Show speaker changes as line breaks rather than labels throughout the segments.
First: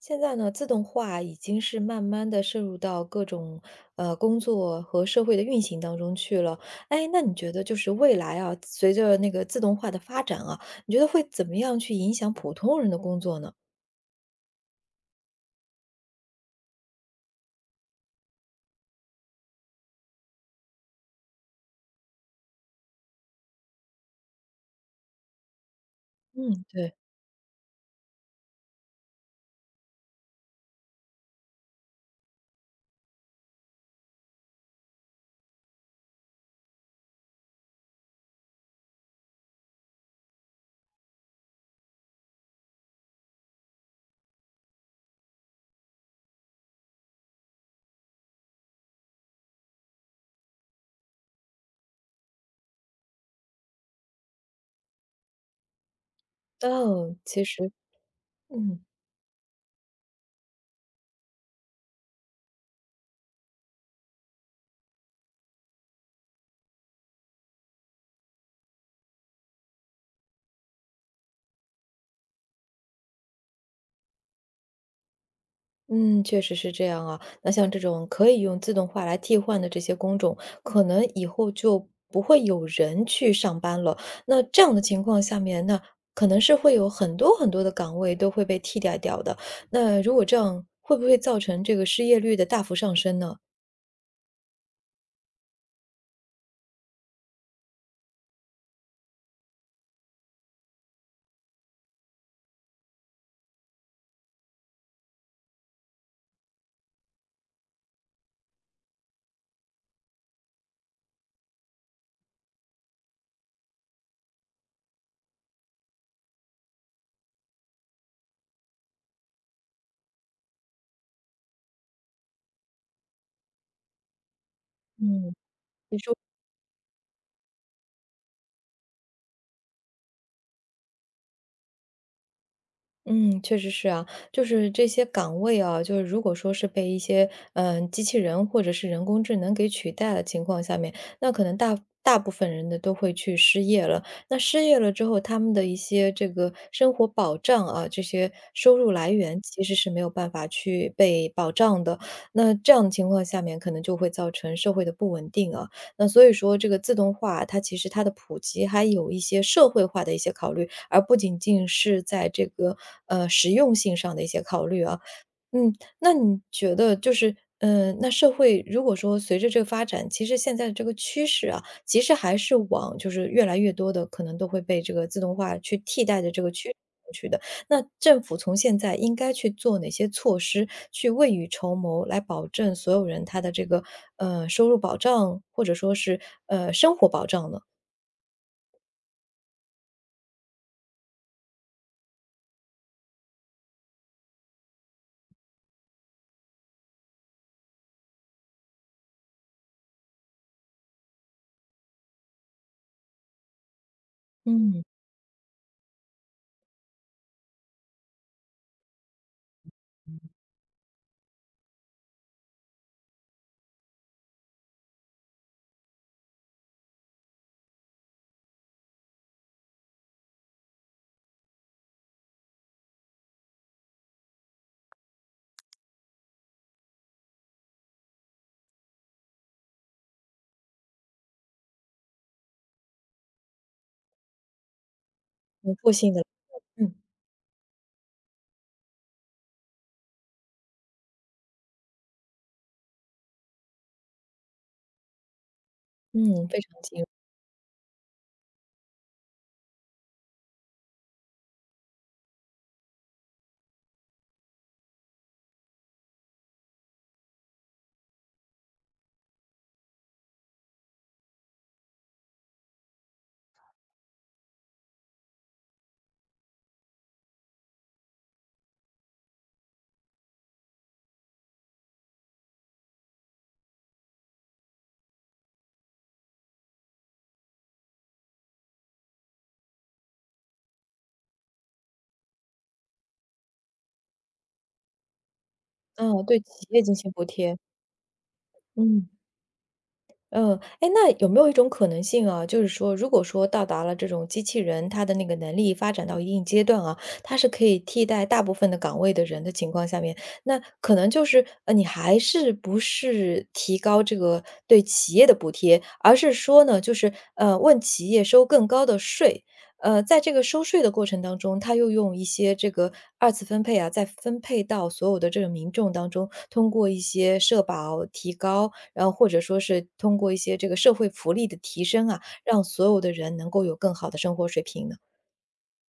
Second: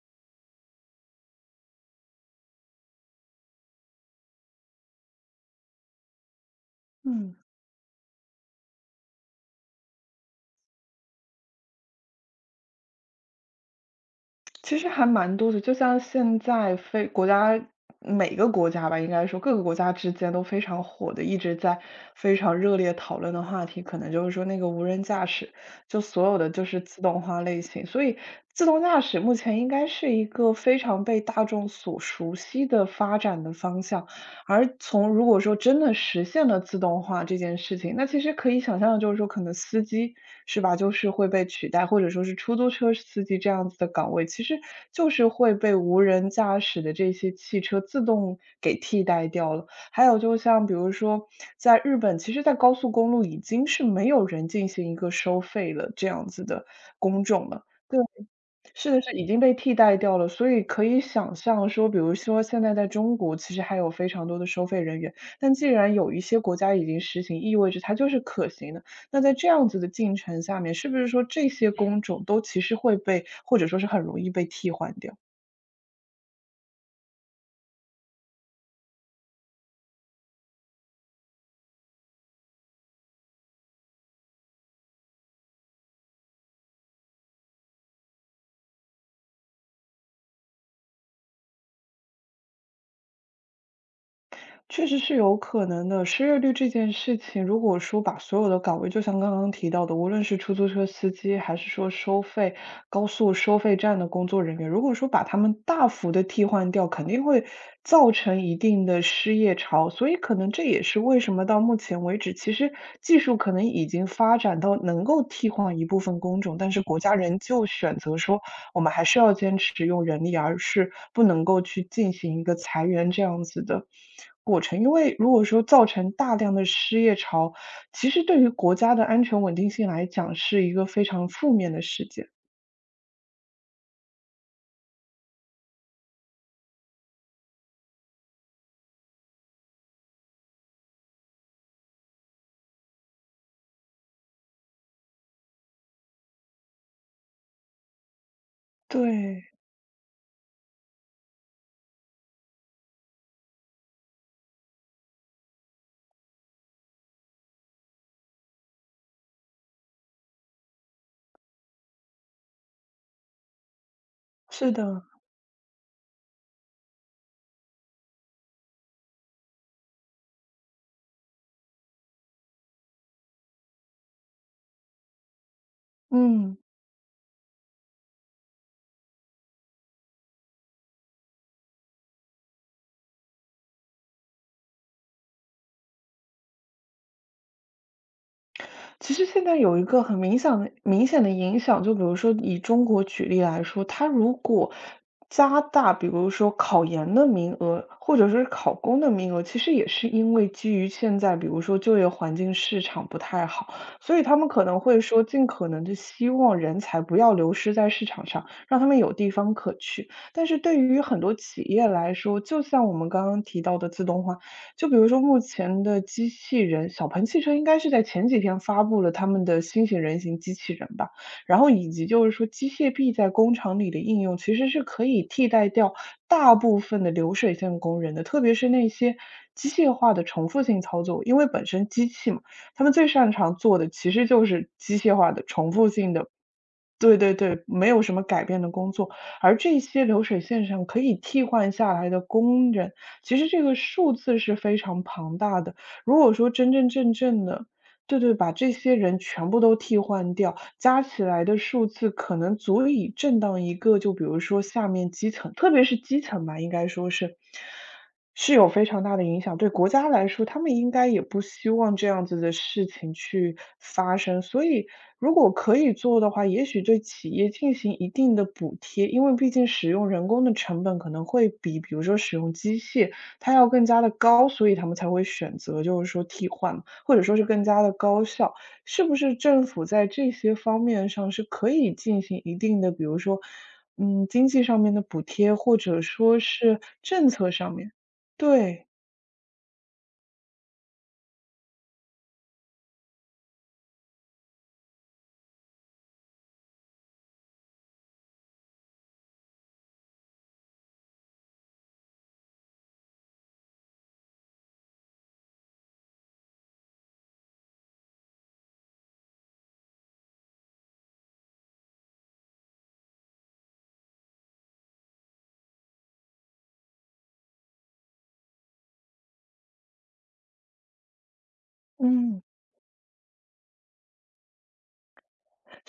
现在呢，自动化已经是慢慢的渗入到各种，工作和社会的运行当中去了。哎，那你
嗯，
觉得就是未来啊，随着那个自动化的发展啊，你觉得会怎么样去影响普通人的工作呢？
其实还蛮多的，就像现在非国家每个国家吧，应该说各个国家之间都非常火的，一直在非常热烈讨论的话题，可能就是说那个无人驾驶，就所有的
嗯，
就是
对。
自动化类型，所以自动驾驶目前应该是一个非常被大众所熟悉的发展的方向。而从如果说真的实现了自动化这件事情，那其实可以想象的就是说，可能司机是吧，就是会被取代，或者说是出租车司机这样子的岗位，其实就是会被无人驾驶的这些汽车自动给替代掉了。还有就像比如说，在日本，其实，在高速公路已经是没有人进行一个收费了这样子的
哦，
工
其
种了。
实嗯。
是的是，已经被替代掉了，所以可以想象说，比如说现在在中国，其实还有非常多的收费人员，但既然有一些国家已经实行，意味着它就是可行的。那在这样子的进程下面，是不是说这些工种都其实会被或者说是很容易被替换掉？
嗯，确实是这样啊。那像这种可以用自动化来替换的这些工种，可能以后就不会有人去上班了。那这样的情况下面，那可能是会有很多很多的岗位都会被替代掉的。那如果这样，会不会造成这个失业率的大幅上升呢？
确实是有可能的。失业率这件事情，如果说把所有的岗位，就像刚刚提到的，无论是出租车司机，还是说收费高速收费站的工作人员，如果说把他们大幅的替换掉，肯定会造成一定的失业潮。所以可能这也是为什么到目前为止，其实技术可能已经发展到能够替换一部分工种，但是国家仍旧选择说我们还是要坚持用人力，而是不能够去进行一个裁员这样子的过程。因为如
嗯。
果说造成大量的失业潮，其实对于国家的安全稳定性来讲，是一个非常负面的事件。
嗯，确实是啊，就是这些岗位啊，就是如果说是被一些机器人或者是人工智能给取代的情况下面，那可能大部分人的都会去失业了。那失业了之后，他们的一些这个生活保障啊，这些收入来源
对，
其实是没有办法去被保障的。那这样的情况下面，可能就会造成社会的不稳定啊。那所以说，这个自动化它其实它的普及还有一些社会化的一些考虑。而不仅仅是在这个实用性上的一些考
是
虑啊。
的，
嗯，那你觉得就是，那社会如果说随着这个发展，其实现在的这个趋势啊，其实还是往就是越来越多的可能都会被这个自动化去替代的这个
嗯。
趋势去的。那政府从现在应该去做哪些措施，去未雨绸缪，来保证所有人他的这个收入保障，或者说是生活保障呢？
其实现在有一个很明显的影响，就比如说以中国举例来说，它如果加大，比如说考研的名额，或者是考公的名额，其实也是因为基于现在，比如说就业环境市场不太好，所以他们可能
嗯。
会说，尽可能的希望人才不要流失在市场上，让他们有地方可去。但是对于很多企业来说，就像我们刚刚提到的自动化，就比如说目前的机器人，小鹏汽车应该是在前几天发布了他们的新型人形机器人吧，然后以及就是说机械臂在工厂里的应用，其实是可以替代掉大部分的流水线工人的，特别是那些机械化的重复性操作，因为本身机器嘛，他们最擅长做的其实就是机械化的
重
重复
复性
性
的，
的
嗯
对对对，没有什么改变的工作，而这些流水线上可以替换下来的工人，其实这个数字是非常庞大的。如果
嗯，
说
非常
真真正正的，对对，把这些人全部都替换掉，加起来的数字可能足以震荡一个，就比如说下面基层，特别是基层吧，应该说是。是有非常大的影响。对国家来说，他们应该也不希望这样子的事情去发生。所以，如果可以做的话，也许对企业进行一定的补贴，因为毕竟使用人工的成本可能会比，比如说使用机械，它要更加的高，所以他们才会选择就是说替换嘛，或者说是更加的高效。是不是政府在这些方面上是可以进行一定的，比如说，经济上面的补贴，或者
嗯，对，
说
企业
是
进行补
政策
贴，
上面？对，
嗯。嗯，哎，那有没有一种可能性啊，就是说，如果说到达了这种机器人，它的那个能力发展到一定阶段啊，它是可以替代大部分的岗位的人的情况下面，那可能就是你还是不是提高这个对企业的补贴，而是说呢，就是问企业收更高的税。在这个收税的过程当中，它又用一些这个二次分配啊，再分配到所有的这个民众当中，通过一些社保提高，然后或者说是通过一些这个社会福利的提升啊，
嗯，
让所有的人能够有更好的生活水平呢？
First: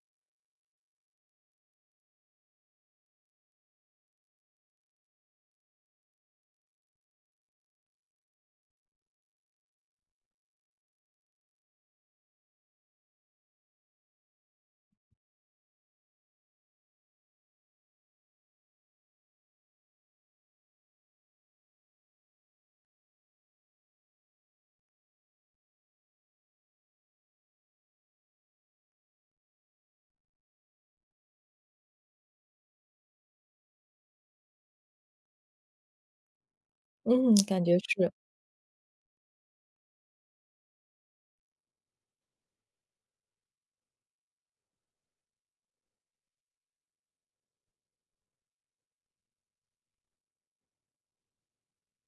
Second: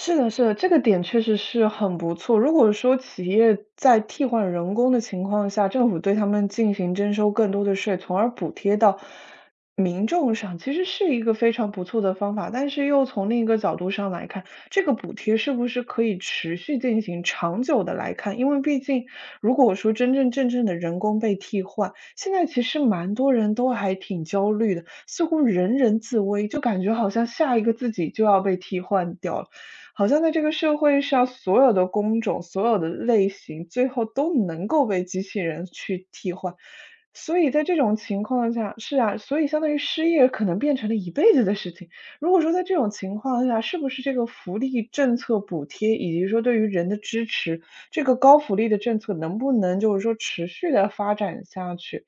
是的，是的，这个点确实是很不错。如果说企业在替换人工的情况下，政府对他们进行征收更多的税，从而补贴到民众上，其实是一个非常不错的方法。但是又从另一个角度上来看，这个补贴是不是可以持续进行、长久的来看？因为毕竟，如果说真真正正的人工被替换，现在其实蛮多人都还挺焦虑的，似乎人人自危，就感觉好像下一个自己就要被替换掉了。好像在这个社会上，所有的工种、所有的类型，最后都能够被机器人去替换。
嗯，
所以
感
在
觉
这种
是。
情况下是啊，所以相当于失业可能变成了一辈子的事情。如果说在这种情况下，是不是这个福利政策补贴，以及说对于人的支持，这个高福利的政策能不能就是说持续的发展下去？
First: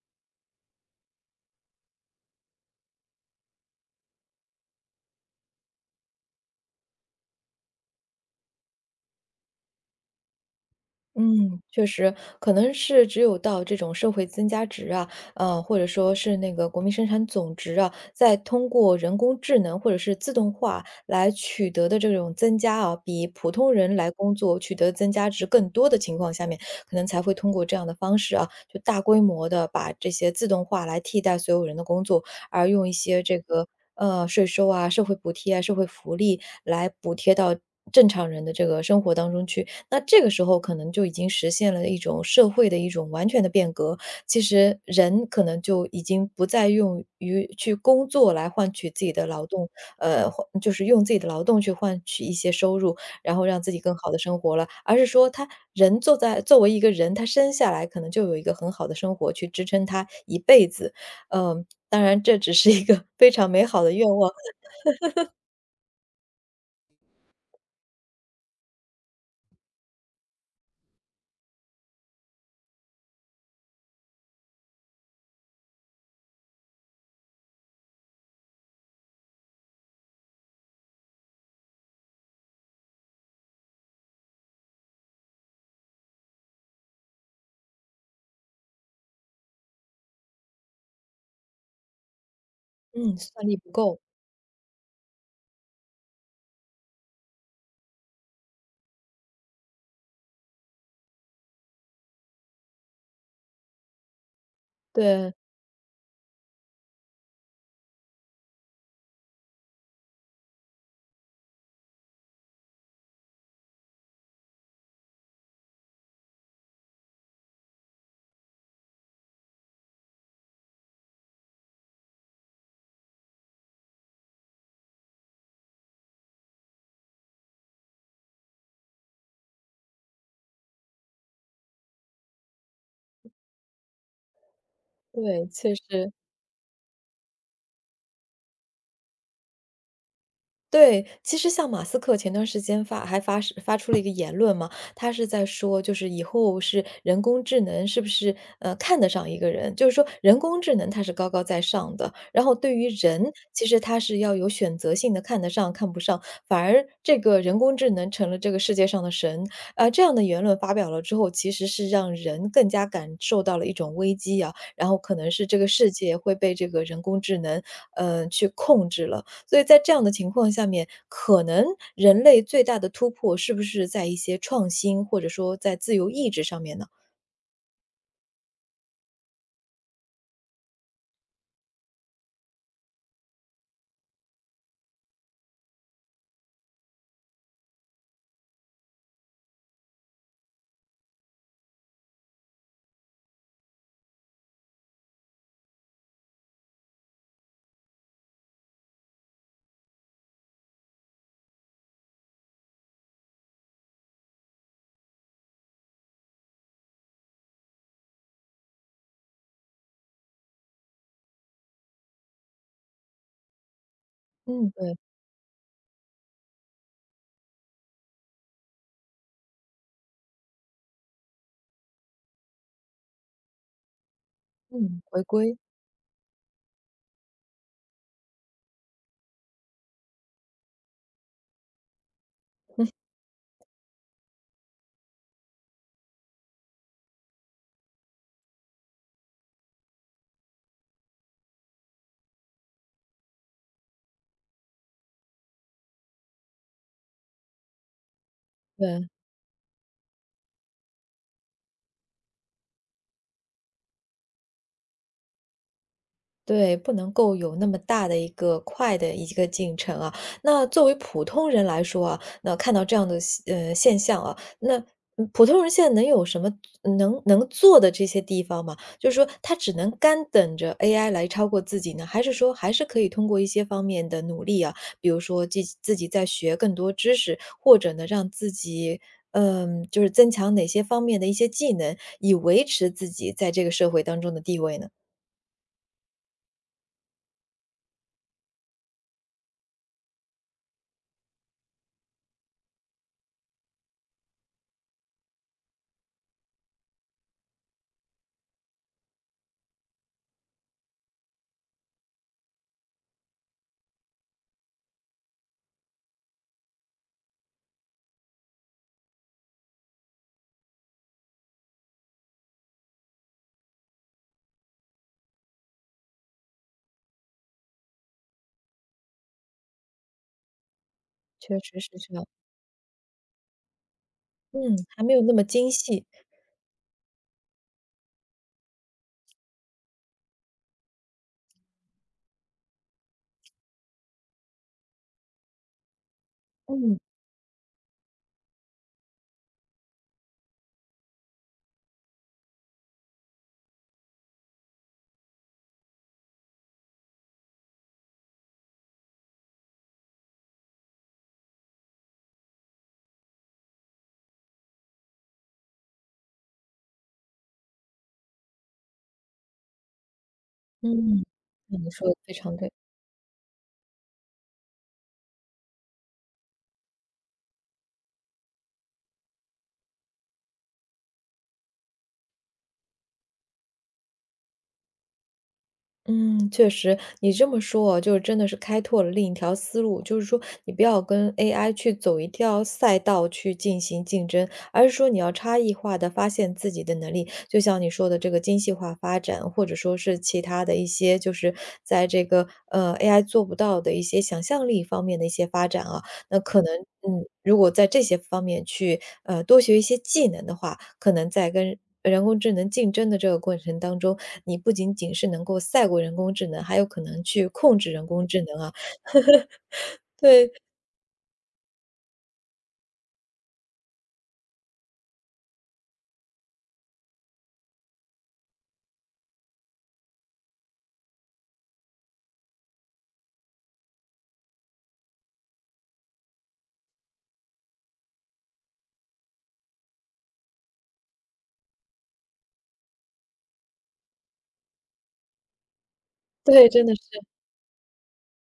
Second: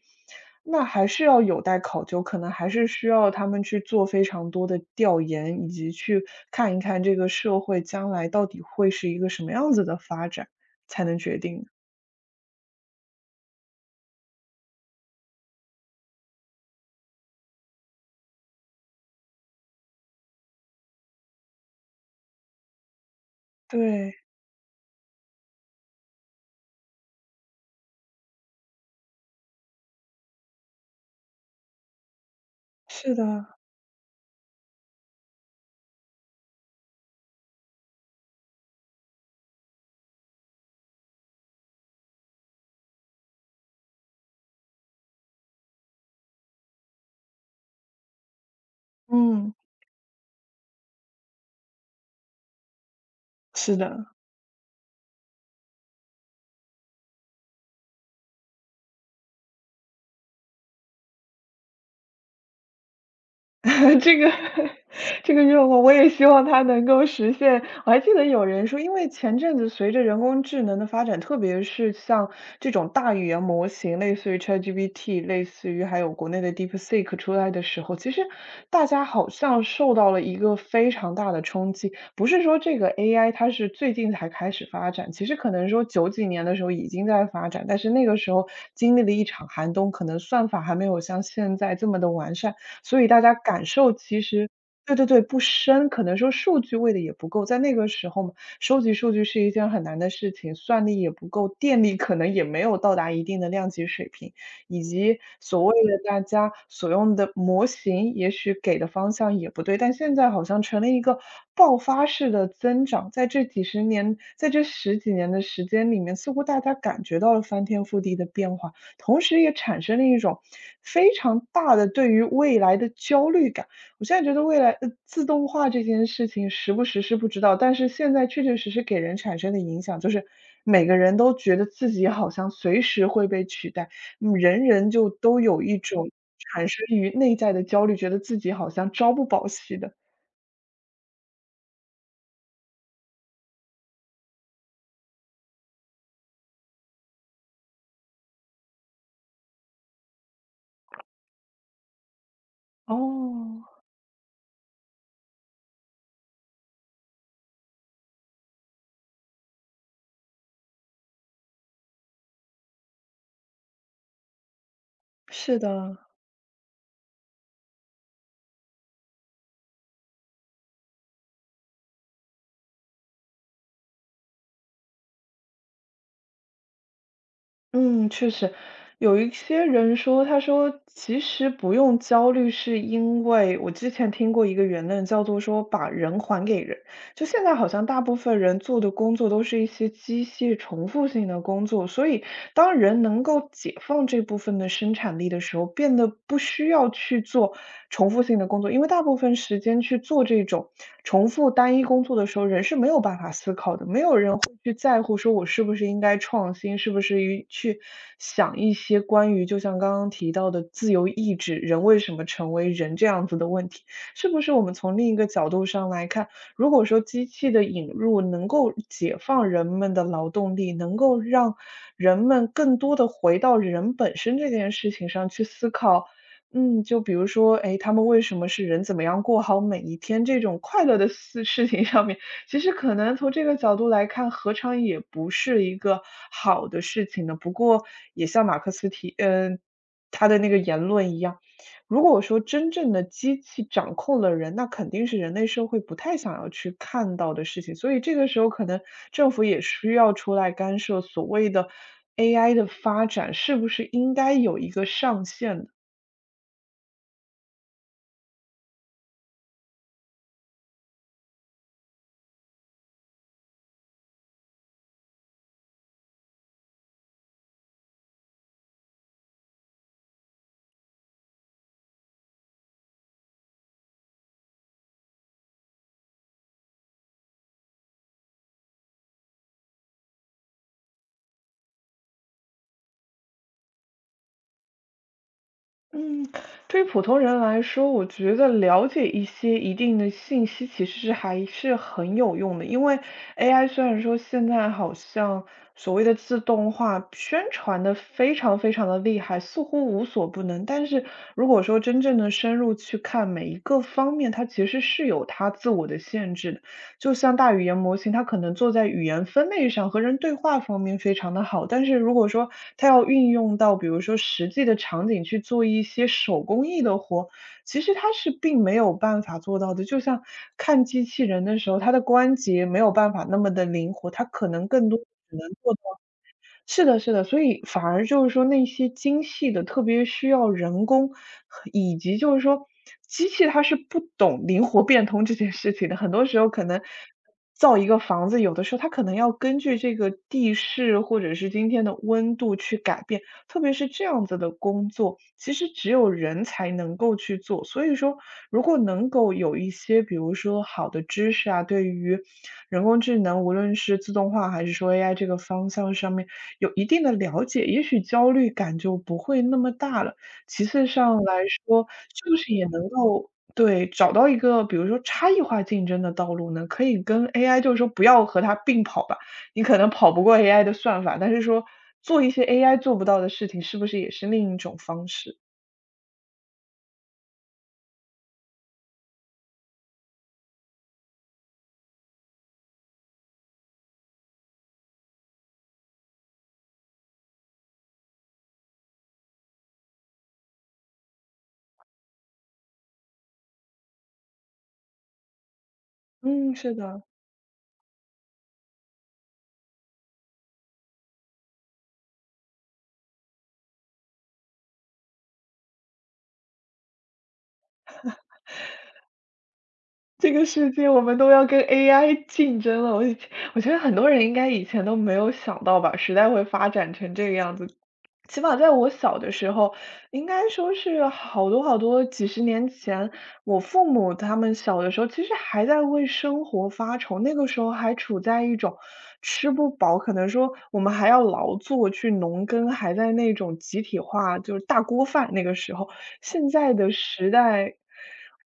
那还是要有待考究，可能还是需要他们去做非常多的调研，以及去看一看这个社会将来到底会是一个什么样子的发展，才能决
嗯，
定。
确实，可能是只有到这种社会增加值啊，或者说是那个国民生产总值啊，再通过人工智能或者是自动化来取得的这种增加啊，比普通人来
对，
工作取得增加值更多的情况下面，可能才会通过这样的方式啊，就大规模的把这些自动化来替代所有人的工作，而用一
是
些这
的，
个税收啊、社会补贴啊、社会福利来补贴到正常人的这个生活当中去。那这个时候可能就已经实现了一种社会的一种完全的变革，其实人可能就已经不再用于去工作来换取自己的劳
嗯，
动，就是用自己的劳动去换取一些收入，然后让自
是
己更
的。
好的生活了，而是说他人坐在作为一个人，他生下来可能就有一个很好的生活去支撑他一辈子。嗯，当然这只是一个 非常美好的 愿
这
望，
个 这个愿望我也希望它能够实现。我还记得有人说，因为前阵子随着人工智能的发展，特别是像这种大语言模型，类似于 ChatGPT，类似于还有国内的 DeepSeek 出来的时候，其实大家好像受到了一个非常大的冲击。不是说这个 AI 它是最近才开始发展，其实可能说九几年的时候已经在发展，但是那个时候经历了一场寒冬，可能算法还没有像现在这么的完善。所以
嗯，
大家
算力
感
不
受
够，
其实对对对，不深，可能说数据喂的也不够。在那个时候嘛，收集数据是一件很难的事情，算力也不够，电力可能也没有到达一定的量级水平，以及
对，
所谓的大家所用的模型，也许给的方向也不对。但现在好像成了一个爆发式的增长，在这几十年，在这十几年的时间里面，似乎大家感觉到了翻天覆地的变化。同时也产生了一种非常大的对于未来的焦虑感。我现在觉得未来自动化这件事情时不时是不知道，但是现在确确实实给人产生的影响，就是每个人都觉得自己好像随时会被取代，嗯，人人就都
对，
有
确
一种
实。
产生于内在的焦虑，觉得自己好像朝不保夕的。
对，其实像马斯克前段时间发还发是发出了一个言论嘛，他是在说，就是以后是人工智能是不是看得上一个人？就是说人工智能它是高高在上的，然后对于人，
哦，
其实它是要有选择性的看得上看不上，反而这个人工智能成了这个世界上的神啊、这样的言论发表了之后，其实是让人更加感受到了一种危机啊，然后可能是这
是
个世
的。
界会被这个人工智能去控制了。所以在这样的情况下面，可能人类最大的突破是不是在一些创新，或者说在自由意志上面呢？
嗯，确实，有一些人说，他说其实不用焦虑，是因为我之前听过一个言论，叫做说把人还给人。就现在好像大部分人做的工作都是一些机械重复性的工作，所以当人能够解放这部分的生产力的时候，变得不需要去做重复性的工作，因为大部分时间去做这种重复单一工作的时候，人是没有办法思考的，没有人会去在乎说我是不是应该创新，是不是于去想一些关于就像刚刚提到的自由意志，人为什么成为人这样子的问题。是不是我
嗯，
们
对，
从另一个角度上来看，如果说机器的引入能够解放人们的劳动力，能够让人们更多的回到人本身这件事
嗯，
情
回
上去
归，
思考，嗯，就比如说，哎，他们为什么是人怎么样过好每一天这种快乐的事 事情上面，其实可能从这个角度来看，何尝也不是一个好的事情呢？不过也像马克思提他的那个言论一样，如果我说真正的机器掌控了人，那肯定是人类社会不太想要去看到的事情，所以这个时候可能
对。
政府也需要出来干涉所谓的 AI 的发展，是不是应该有一个上限的？
对，不能够有那么大的一个快的一个进程啊。那作为普通人来说啊，那看到这样的现象啊，那，嗯，普通人现在能有什么能做的这些地方吗？就是说他只能干等着 AI 来超过自己呢？还是说还是可以通过一些方面的努力啊，比如说自己在学更多知识，或者呢，让自己，嗯，就是增强哪些方面的一些技能，以维持自己在这个社会当中的地位呢？
嗯，对于普通人来说，我觉得了解一些一定的信息其实是还是很有用的。因为 AI 虽然说现在好像所谓的自动化宣传的非常非常的厉害，似乎无所不能，但是如果说真正的深入去看每一个方面，它其实是有它自我的限制的。就像大语言模型，它可能做在语言分类上和人对话方面非常的好，但是如果说它要运用到比如说实际的场景去做一些手工艺的活，其实它是并没有办法做到的。就像看机器人
确
的时候，
实
它
是
的
这样。
关节没有办法那么的灵活，它可能
嗯，
更多
还没有那
只
么
能
精
做。
细。
是的，是的，所以反而就是说那些精细的，特别需要人工，以及就是说机器它是不懂灵活变通这件事情的。很多时候可能
嗯，
造一个房子，有的时候它可能要根据这个地势或者是今天的温度去改变。特别是这样子的工作，其实只有人才能够去做。所以说，如果能够有一些，比如说好的知识啊，对于人工智能，无论是自动化还是说 AI 这个方向上面有一定的了解，也许焦虑感就不会那么大了。其次上
嗯，
来说，
你说的非
就是
常
也
对。
能够对，找到一个比如说差异化竞争的道路呢？可以跟 AI 就是说不要和它并跑吧，你可能跑不过 AI 的算法，但是说做一些 AI 做不到的事情，是不是也是另一种方式？
嗯，确实，你这么说啊，就真的是开拓了另一条思路，就是说你不要跟 AI 去走一条赛道去进行竞争，而是说你要差异化的发现自己的能力。就像你说的这个精细化发展，或者说是其他的一些，就是在这个，AI 做不到的一些想象力方面的一些发展啊。那
嗯，
可
是
能，
的。
嗯，如果在这些方面去，多学一些技能的话，可能在跟人工智能竞争的这个过程当中，你不仅仅是能够赛过人工智能，还有可能去控制人工智能啊。
这个
对，
世界我们都要跟 AI 竞争了，我觉得很多人应该以前都没有想到吧，时代会发展成这个样子。起码在我小的时候，应该说是好多好多几十年前，我父母他们小的时候，其实还在为生活发愁，那个时候还处在一种吃不饱，可能说我们还要劳作去农耕，还在那种集体化，就是大锅饭那个时候。现
对，
在
真
的
的是。
时代，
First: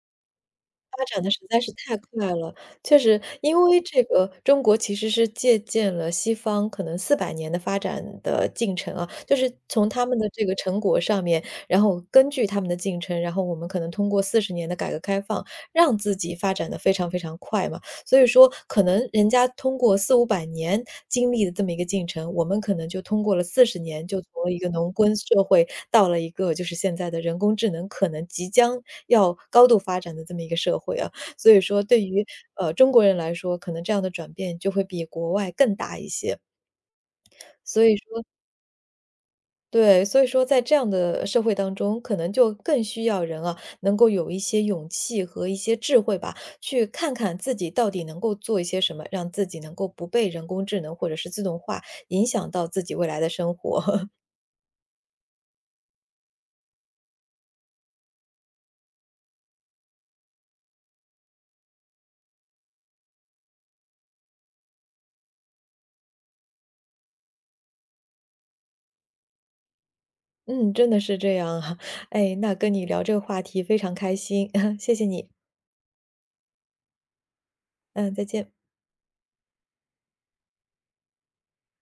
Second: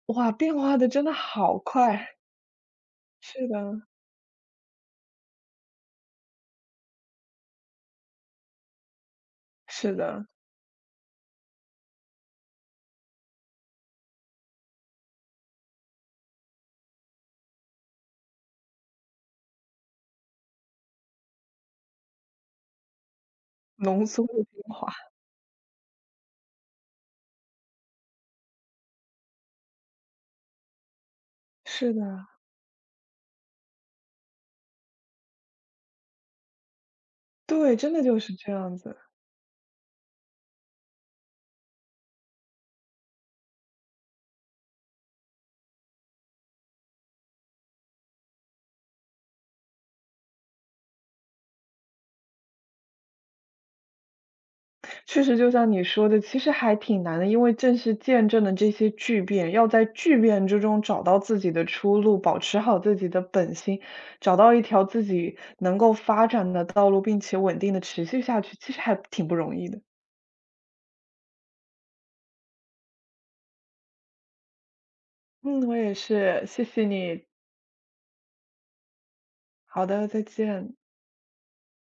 哇，变化的
发
真的
展的实
好
在是太
快。
快了，确实，
是
因为
的，
这个中国其实是借鉴了西方可能400年的发展的进程啊，就是从
是
他们
的，
的这个成果上面，然后根据他们的进程，然后我们可能通过四十年的改革开放，让自己发展的非常非常快嘛。所以说，可能人家通过四五百年经历的这么一个进程，我们可能就通过了四十年，
浓
就
缩的
从一
精
个农
华。
耕社会到了一个就是现在的人工智能可能即将要高度发展的这么一个社会啊。所以说
是
对于，
的，
中国人来说，可能这样的转变就会比国外更大一些。
对，
所
真
以
的就
说
是这样子。
对，所以说在这样的社会当中，可能就更需要人啊，能够有一些勇气和一些智慧吧，去看看自己到底能够做一些什么，让自己能够不被人工智能或者是自动化影响到自己未来的生活。
确实就像你说的，其实还挺难的，因为正是见证了这些巨变，要在巨变之中找到自己的出路，保持好自己的本心，找到一条自己能够发展的道路，并且稳定的持续下去，其实还挺不容易的。
嗯，真的是这样啊。哎，那跟你聊这个话题非常开心，谢谢你。
嗯，我也是，谢谢你。
嗯，再见。
好的，再见。